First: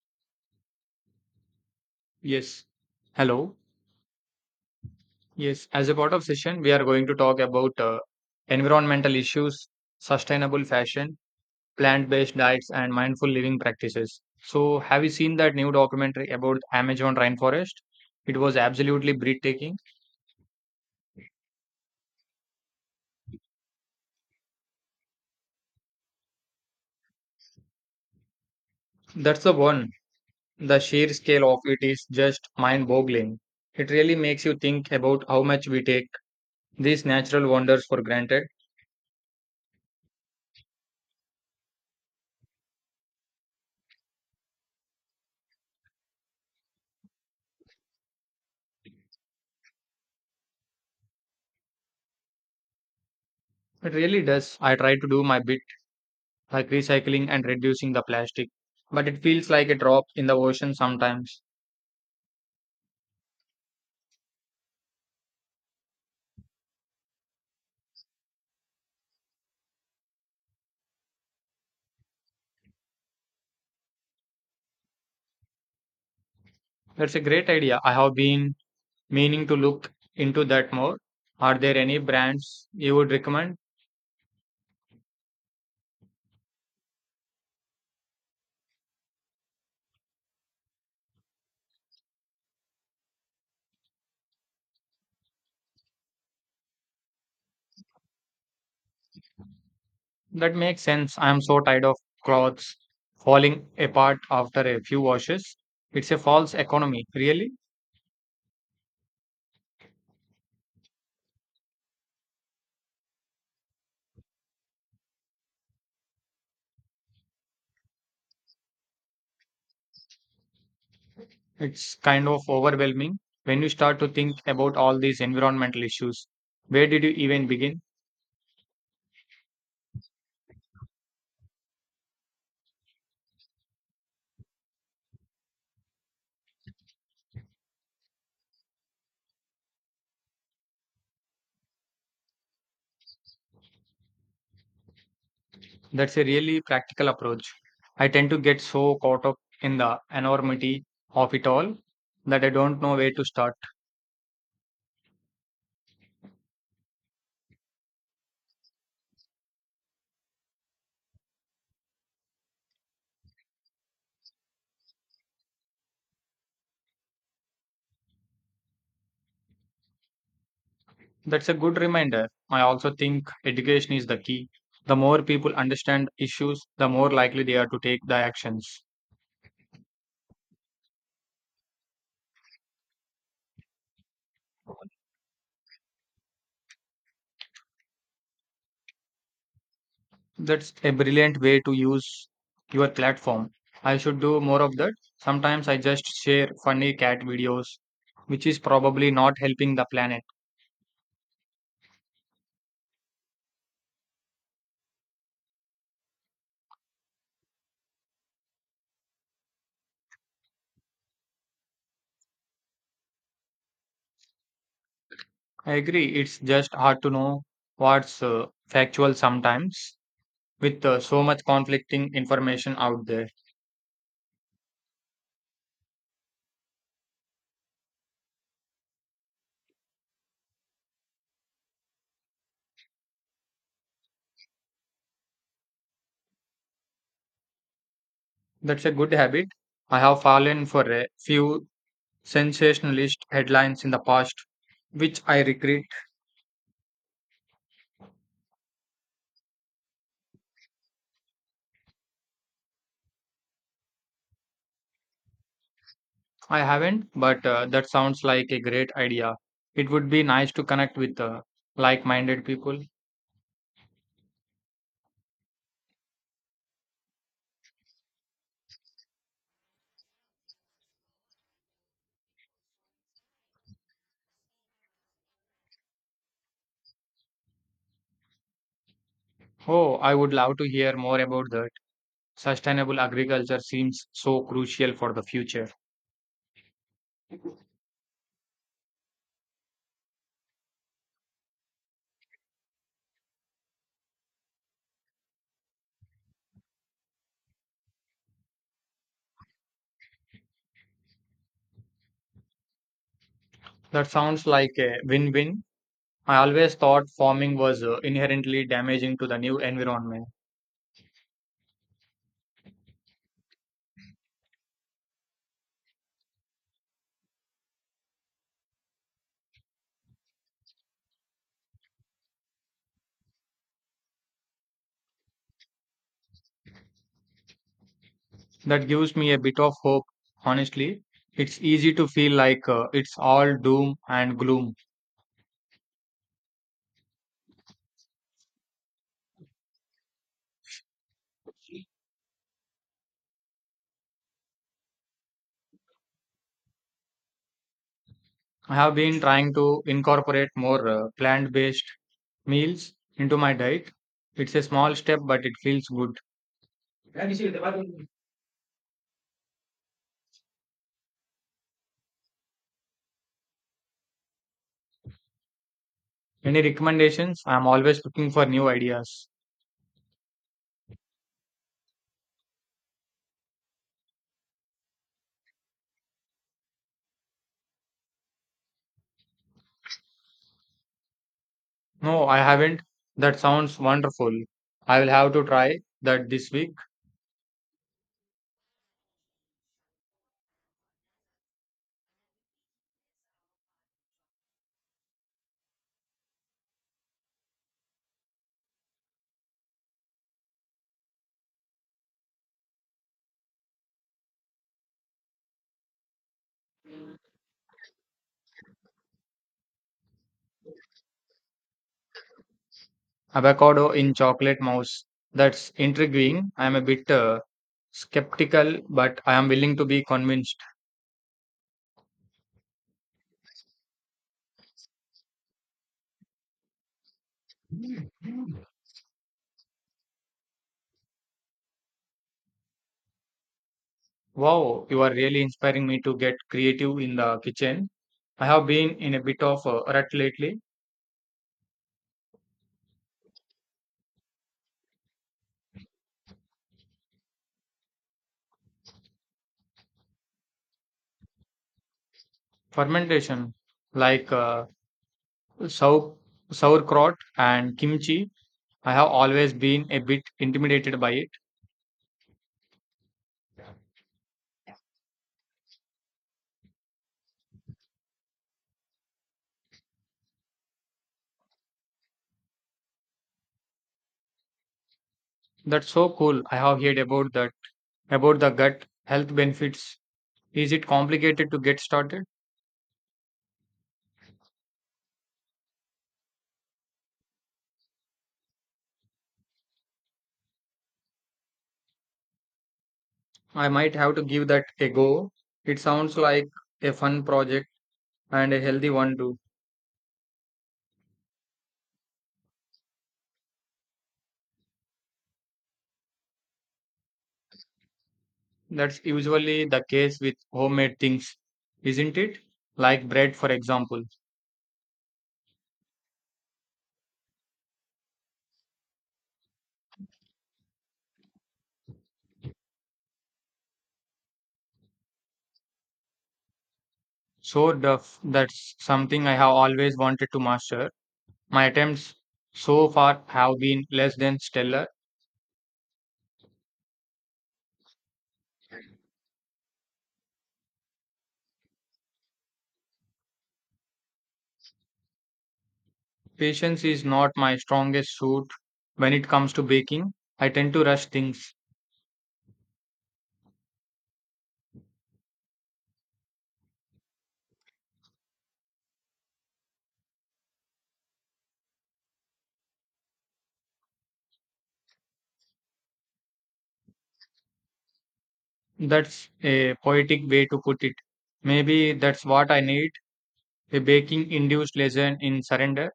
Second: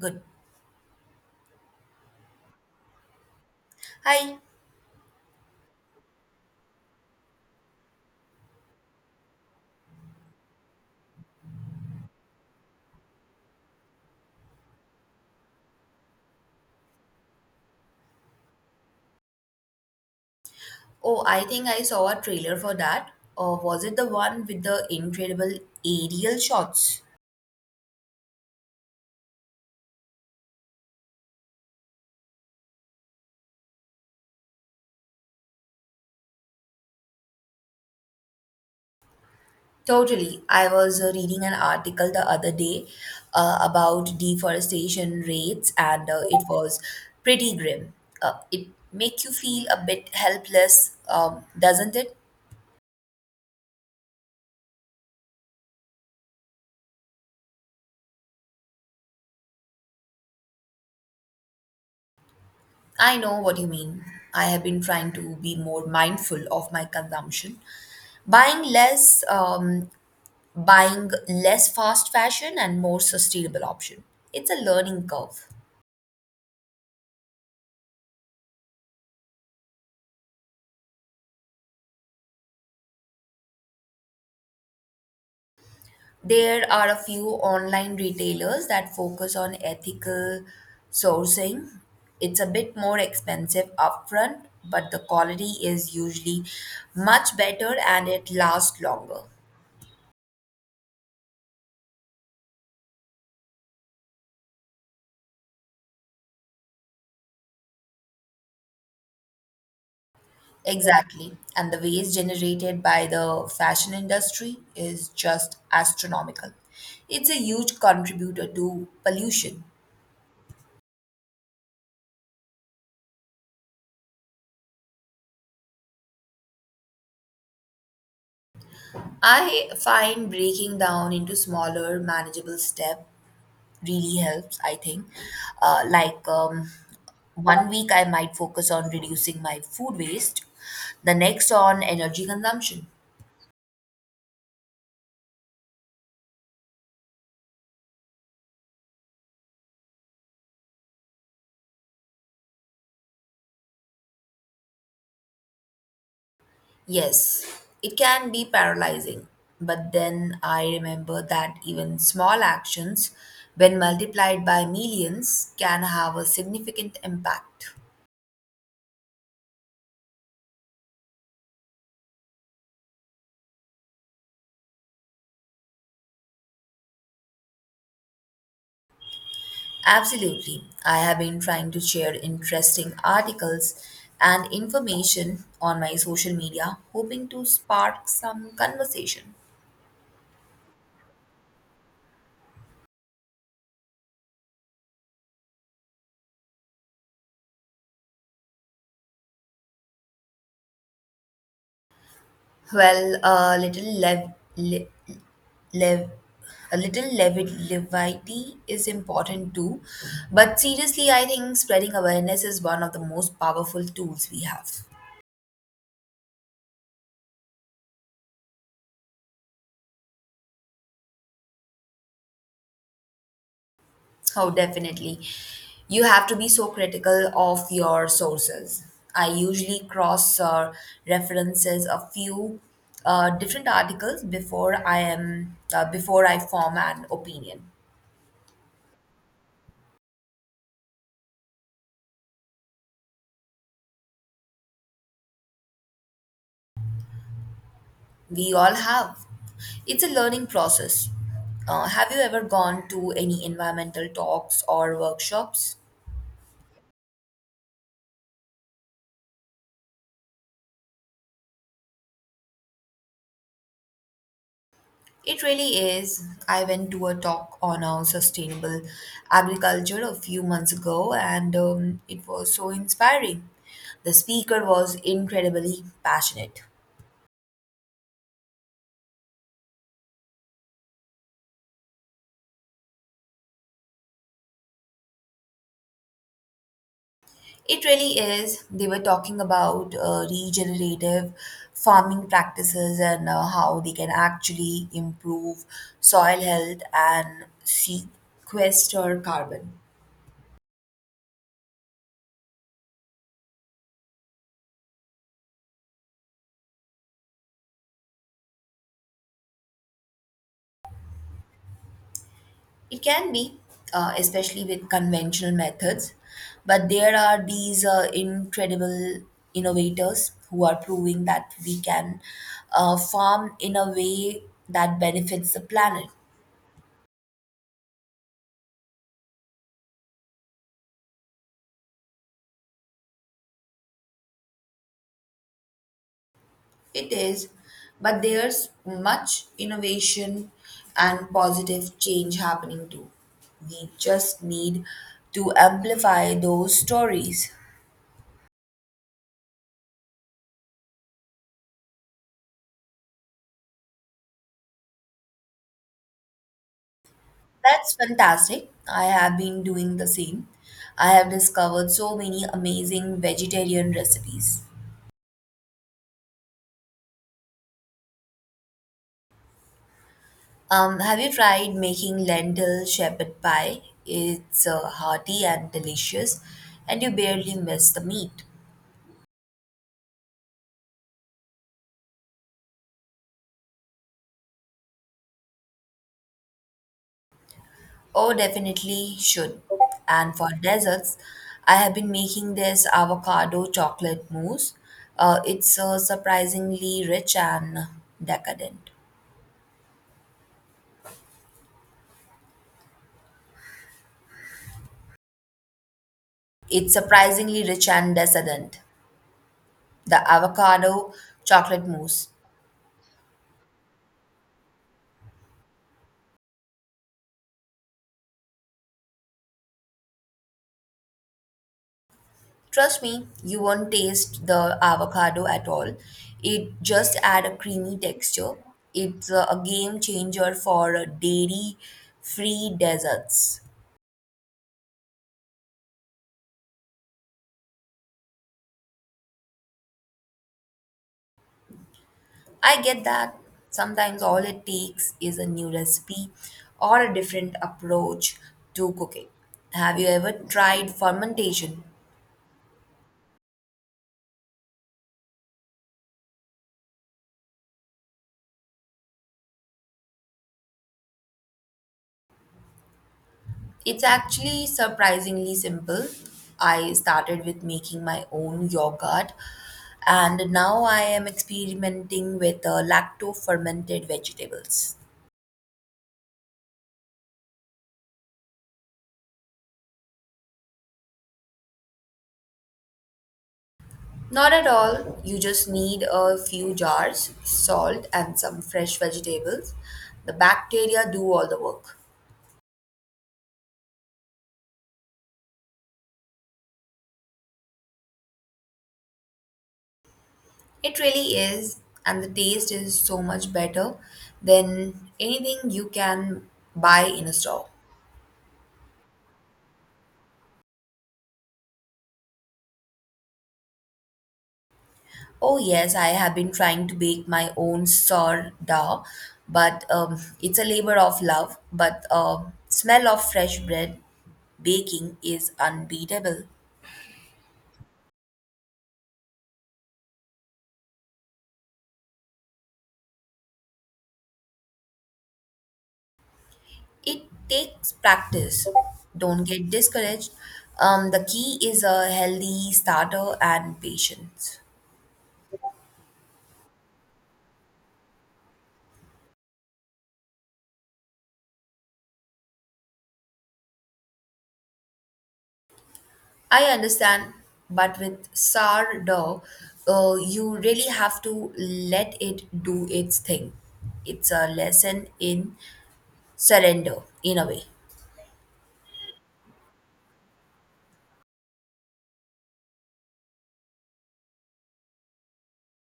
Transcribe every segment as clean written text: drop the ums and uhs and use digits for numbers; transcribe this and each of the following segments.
Good. Yes. Hello. Hi. Yes. As a part of session, we are going to talk about environmental issues, sustainable fashion, plant-based diets, and mindful living practices. So, have you seen that new documentary about Amazon rainforest? It was absolutely breathtaking. Oh, I think I saw a trailer for that. Or was it the one with the incredible aerial shots? That's the one. The sheer scale of it is just mind-boggling. It really makes you think about how much we take these natural wonders for granted. Totally. I was reading an article the other day about deforestation rates, and it was pretty grim. It make you feel a bit helpless, doesn't it? It really does. I try to do my bit like recycling and reducing the plastic, but it feels like a drop in the ocean sometimes. I know what you mean. I have been trying to be more mindful of my consumption, buying less um, buying less fast fashion and more sustainable option. It's a learning curve. That's a great idea. I have been meaning to look into that more. Are there any brands you would recommend? There are a few online retailers that focus on ethical sourcing. It's a bit more expensive upfront, but the quality is usually much better and it lasts longer. That makes sense. I am so tired of clothes falling apart after a few washes. It's a false economy, really. Exactly. And the waste generated by the fashion industry is just astronomical. It's a huge contributor to pollution. It's kind of overwhelming when you start to think about all these environmental issues. Where did you even begin? I find breaking down into smaller, manageable steps really helps, I think. Uh, like um, one week, I might focus on reducing my food waste, the next on energy consumption. That's a really practical approach. I tend to get so caught up in the enormity of it all that I don't know where to start. Yes, it can be paralyzing, but then I remember that even small actions, when multiplied by millions, can have a significant impact. That's a good reminder. I also think education is the key. The more people understand issues, the more likely they are to take the actions. Absolutely. I have been trying to share interesting articles and information on my social media, hoping to spark some conversation. That's a brilliant way to use your platform. I should do more of that. Sometimes I just share funny cat videos, which is probably not helping the planet. Well, le, lev, a levity is important too, but seriously, I think spreading awareness is one of the most powerful tools we have. I agree. It's just hard to know what's factual sometimes with so much conflicting information out there. Oh, definitely. You have to be so critical of your sources. I usually cross references a few different articles before I form an opinion. That's a good habit. I have fallen for a few sensationalist headlines in the past, which I regret. We all have. It's a learning process. Have you ever gone to any environmental talks or workshops? I haven't, but that sounds like a great idea. It would be nice to connect with like minded people. It really is. I went to a talk on a sustainable agriculture a few months ago and it was so inspiring. The speaker was incredibly passionate. Oh, I would love to hear more about that. Sustainable agriculture seems so crucial for the future. It really is. They were talking about regenerative farming practices and how they can actually improve soil health and sequester carbon. That sounds like a win win. I always thought farming was inherently damaging to the new environment. It can be, especially with conventional methods, but there are these incredible innovators who are proving that we can farm in a way that benefits the planet. That gives me a bit of hope, honestly. It's easy to feel like it's all doom and gloom. It is, but there's much innovation and positive change happening too. We just need to amplify those stories. I have been trying to incorporate more plant based meals into my diet. It's a small step, but it feels good. That's fantastic. I have been doing the same. I have discovered so many amazing vegetarian recipes. Any recommendations? I'm always looking for new ideas. Have you tried making lentil shepherd pie? It's hearty and delicious, and you barely miss the meat. No, I haven't. That sounds wonderful. I will have to try that this week. Oh, definitely should. And for desserts, I have been making this avocado chocolate mousse. It's surprisingly rich and decadent. It's surprisingly rich and decadent. The avocado chocolate mousse. Avocado in Chocolate Mouse. That's intriguing. I am a bit skeptical, but I am willing to be convinced. Trust me, you won't taste the avocado at all. It just add a creamy texture. It's a game changer for dairy free desserts. Wow, you are really inspiring me to get creative in the kitchen. I have been in a bit of a rut lately. I get that. Sometimes all it takes is a new recipe or a different approach to cooking. Have you ever tried fermentation? Fermentation, like sau- sauerkraut and kimchi, I have always been a bit intimidated by it. It's actually surprisingly simple. I started with making my own yogurt and now I am experimenting with lacto fermented vegetables. That's so cool. I have heard about that, about the gut health benefits. Is it complicated to get started? Not at all, you just need a few jars, salt, and some fresh vegetables. The bacteria do all the work. I might have to give that a go. It sounds like a fun project and a healthy one too. It really is, and the taste is so much better than anything you can buy in a store. That's usually the case with homemade things, isn't it? Like bread, for example. Oh, yes, I have been trying to bake my own sourdough, but it's a labor of love. But smell of fresh bread baking is unbeatable. That's something I have always wanted to master. My attempts so far have been less than stellar. It takes practice. Don't get discouraged. The key is a healthy starter and patience. Patience is not my strongest suit when it comes to baking. I tend to rush things. I understand, but with sourdough, you really have to let it do its thing. It's a lesson in surrender in a way. That's a poetic way to put it. Maybe that's what I need. A baking induced lesson in surrender.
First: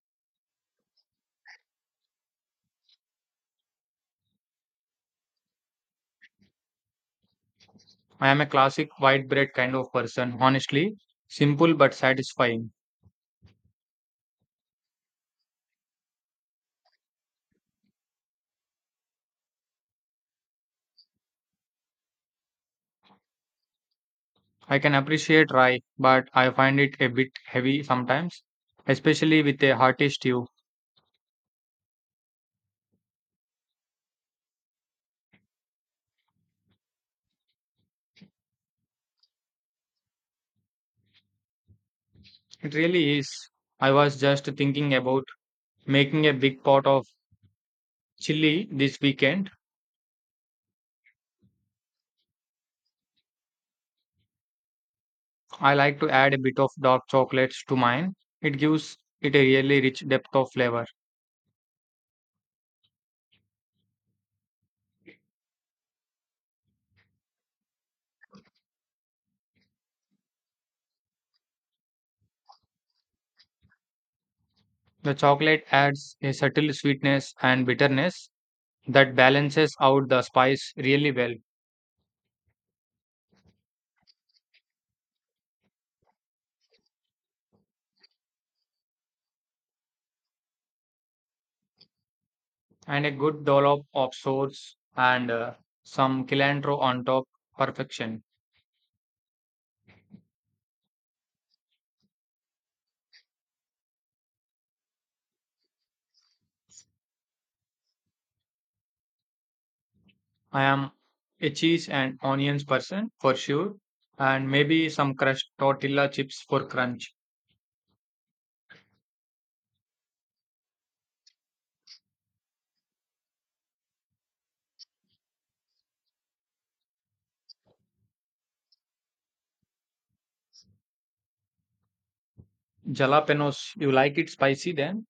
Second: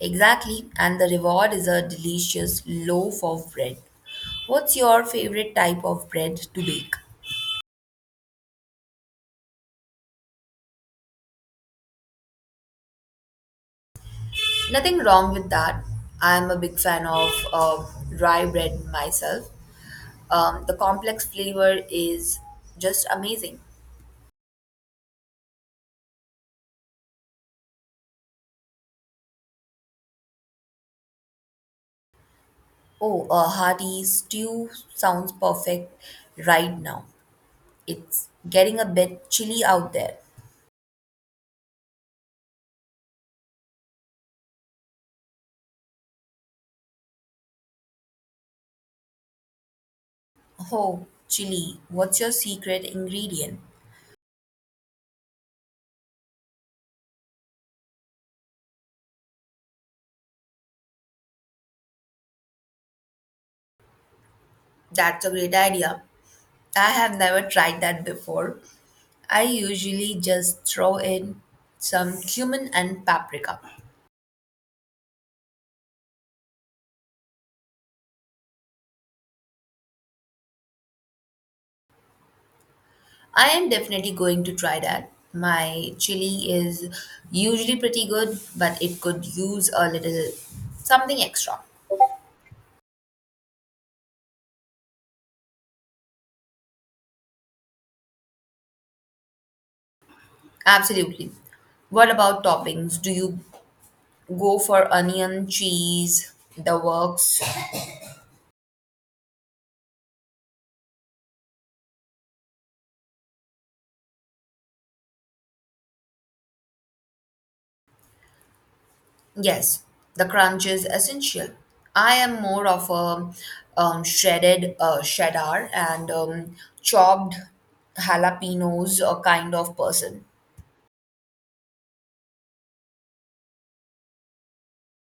Exactly, and the reward is a delicious loaf of bread. What's your favorite type of bread to bake? I am a classic white bread kind of person, honestly. Simple but satisfying. Nothing wrong with that. I'm a big fan of rye bread myself. The complex flavor is just amazing. I can appreciate rye, but I find it a bit heavy sometimes, especially with a hearty stew. Oh, a hearty stew sounds perfect right now. It's getting a bit chilly out there. It really is. I was just thinking about making a big pot of chili this weekend. Oh, chili, what's your secret ingredient? I like to add a bit of dark chocolates to mine. It gives it a really rich depth of flavor. That's a great idea. I have never tried that before. I usually just throw in some cumin and paprika. The chocolate adds a subtle sweetness and bitterness that balances out the spice really well. I am definitely going to try that. My chili is usually pretty good, but it could use a little something extra. And a good dollop of sauce and some cilantro on top, perfection. Absolutely. What about toppings? Do you go for onion, cheese, the works? I am a cheese and onions person for sure, and maybe some crushed tortilla chips for crunch. Yes, the crunch is essential. I am more of a shredded cheddar and chopped jalapenos kind of person. Jalapenos, you like it spicy then?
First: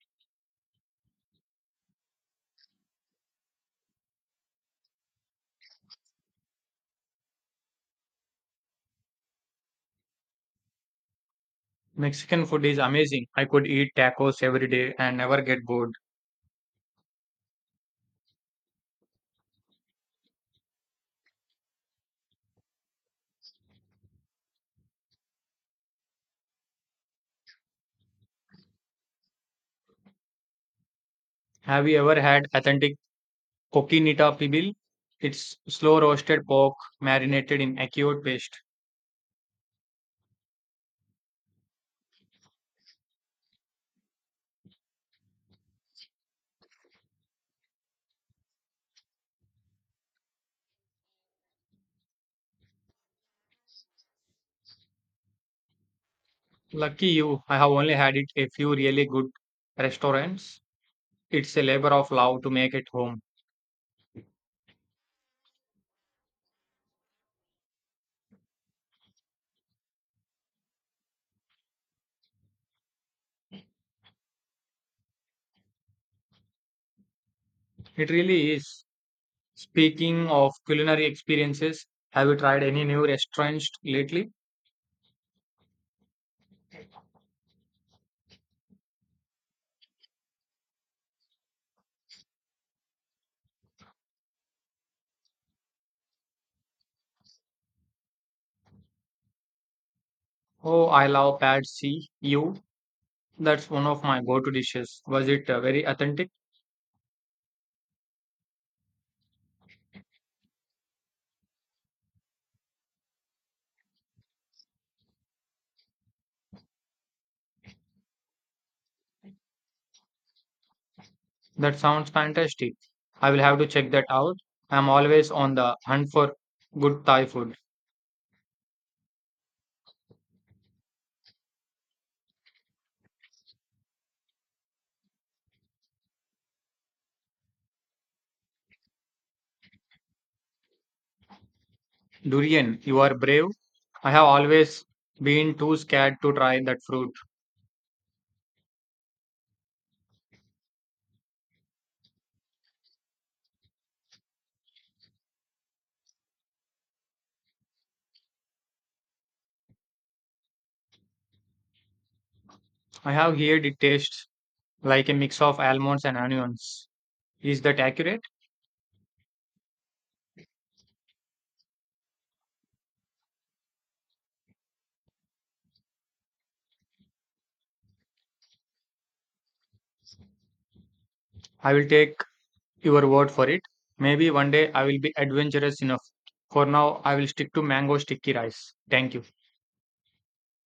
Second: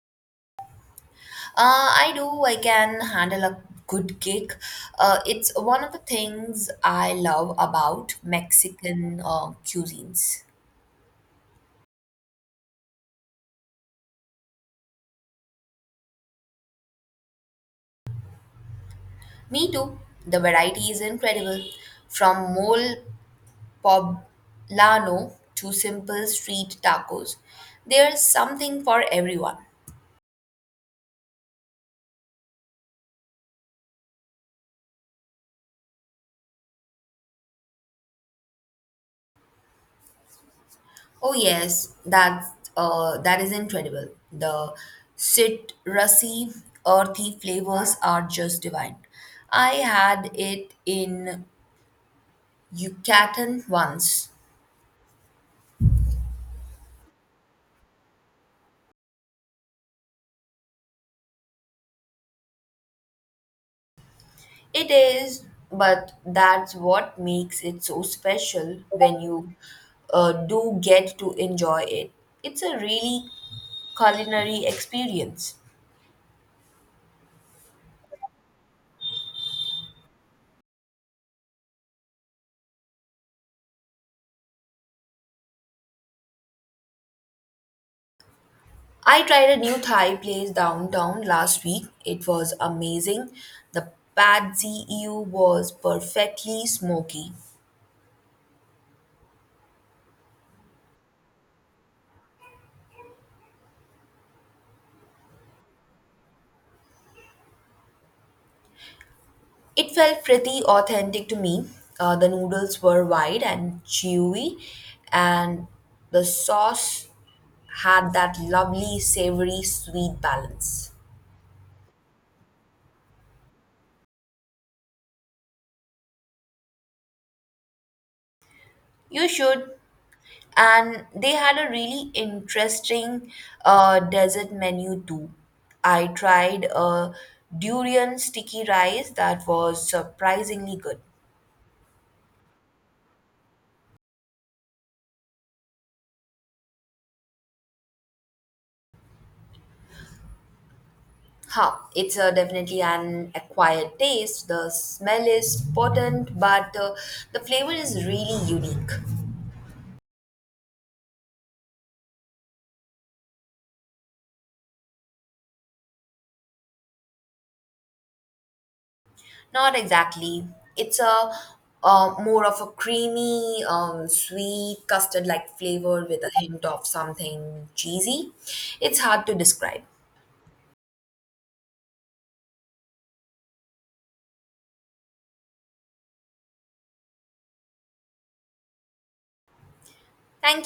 I do, I can handle a good kick. It's one of the things I love about Mexican cuisines. Mexican food is amazing. I could eat tacos every day and never get bored. Me too. The variety is incredible. From mole poblano to simple street tacos. There's something for everyone. Have you ever had authentic coquinita pibil? It's slow roasted pork marinated in acute paste. Oh yes, that is incredible. The citrusy, earthy flavors are just divine. I had it in Yucatan once. Lucky you, I have only had it a few really good restaurants. It's a labor of love to make at home. It is, but that's what makes it so special when you do get to enjoy it. It's a really culinary experience. It really is. Speaking of culinary experiences, have you tried any new restaurants lately? I tried a new Thai place downtown last week. It was amazing. The pad see ew was perfectly smoky. Oh, I love Pad See You. That's one of my go-to dishes. Was it very authentic? It felt pretty authentic to me. The noodles were wide and chewy, and the sauce had that lovely savory sweet balance. That sounds fantastic. I will have to check that out. I'm always on the hunt for good Thai food. You should. And they had a really interesting desert menu too. I tried a durian sticky rice that was surprisingly good. Durian, you are brave. I have always been too scared to try that fruit. Huh, it's definitely an acquired taste. The smell is potent, but the flavor is really unique. I have heard it tastes like a mix of almonds and onions. Is that accurate? Not exactly. It's a more of a creamy, sweet, custard-like flavor with a hint of something cheesy. It's hard to describe. I will take your word for it. Maybe one day I will be adventurous enough. For now, I will stick to mango sticky rice. Thank you. Thank you.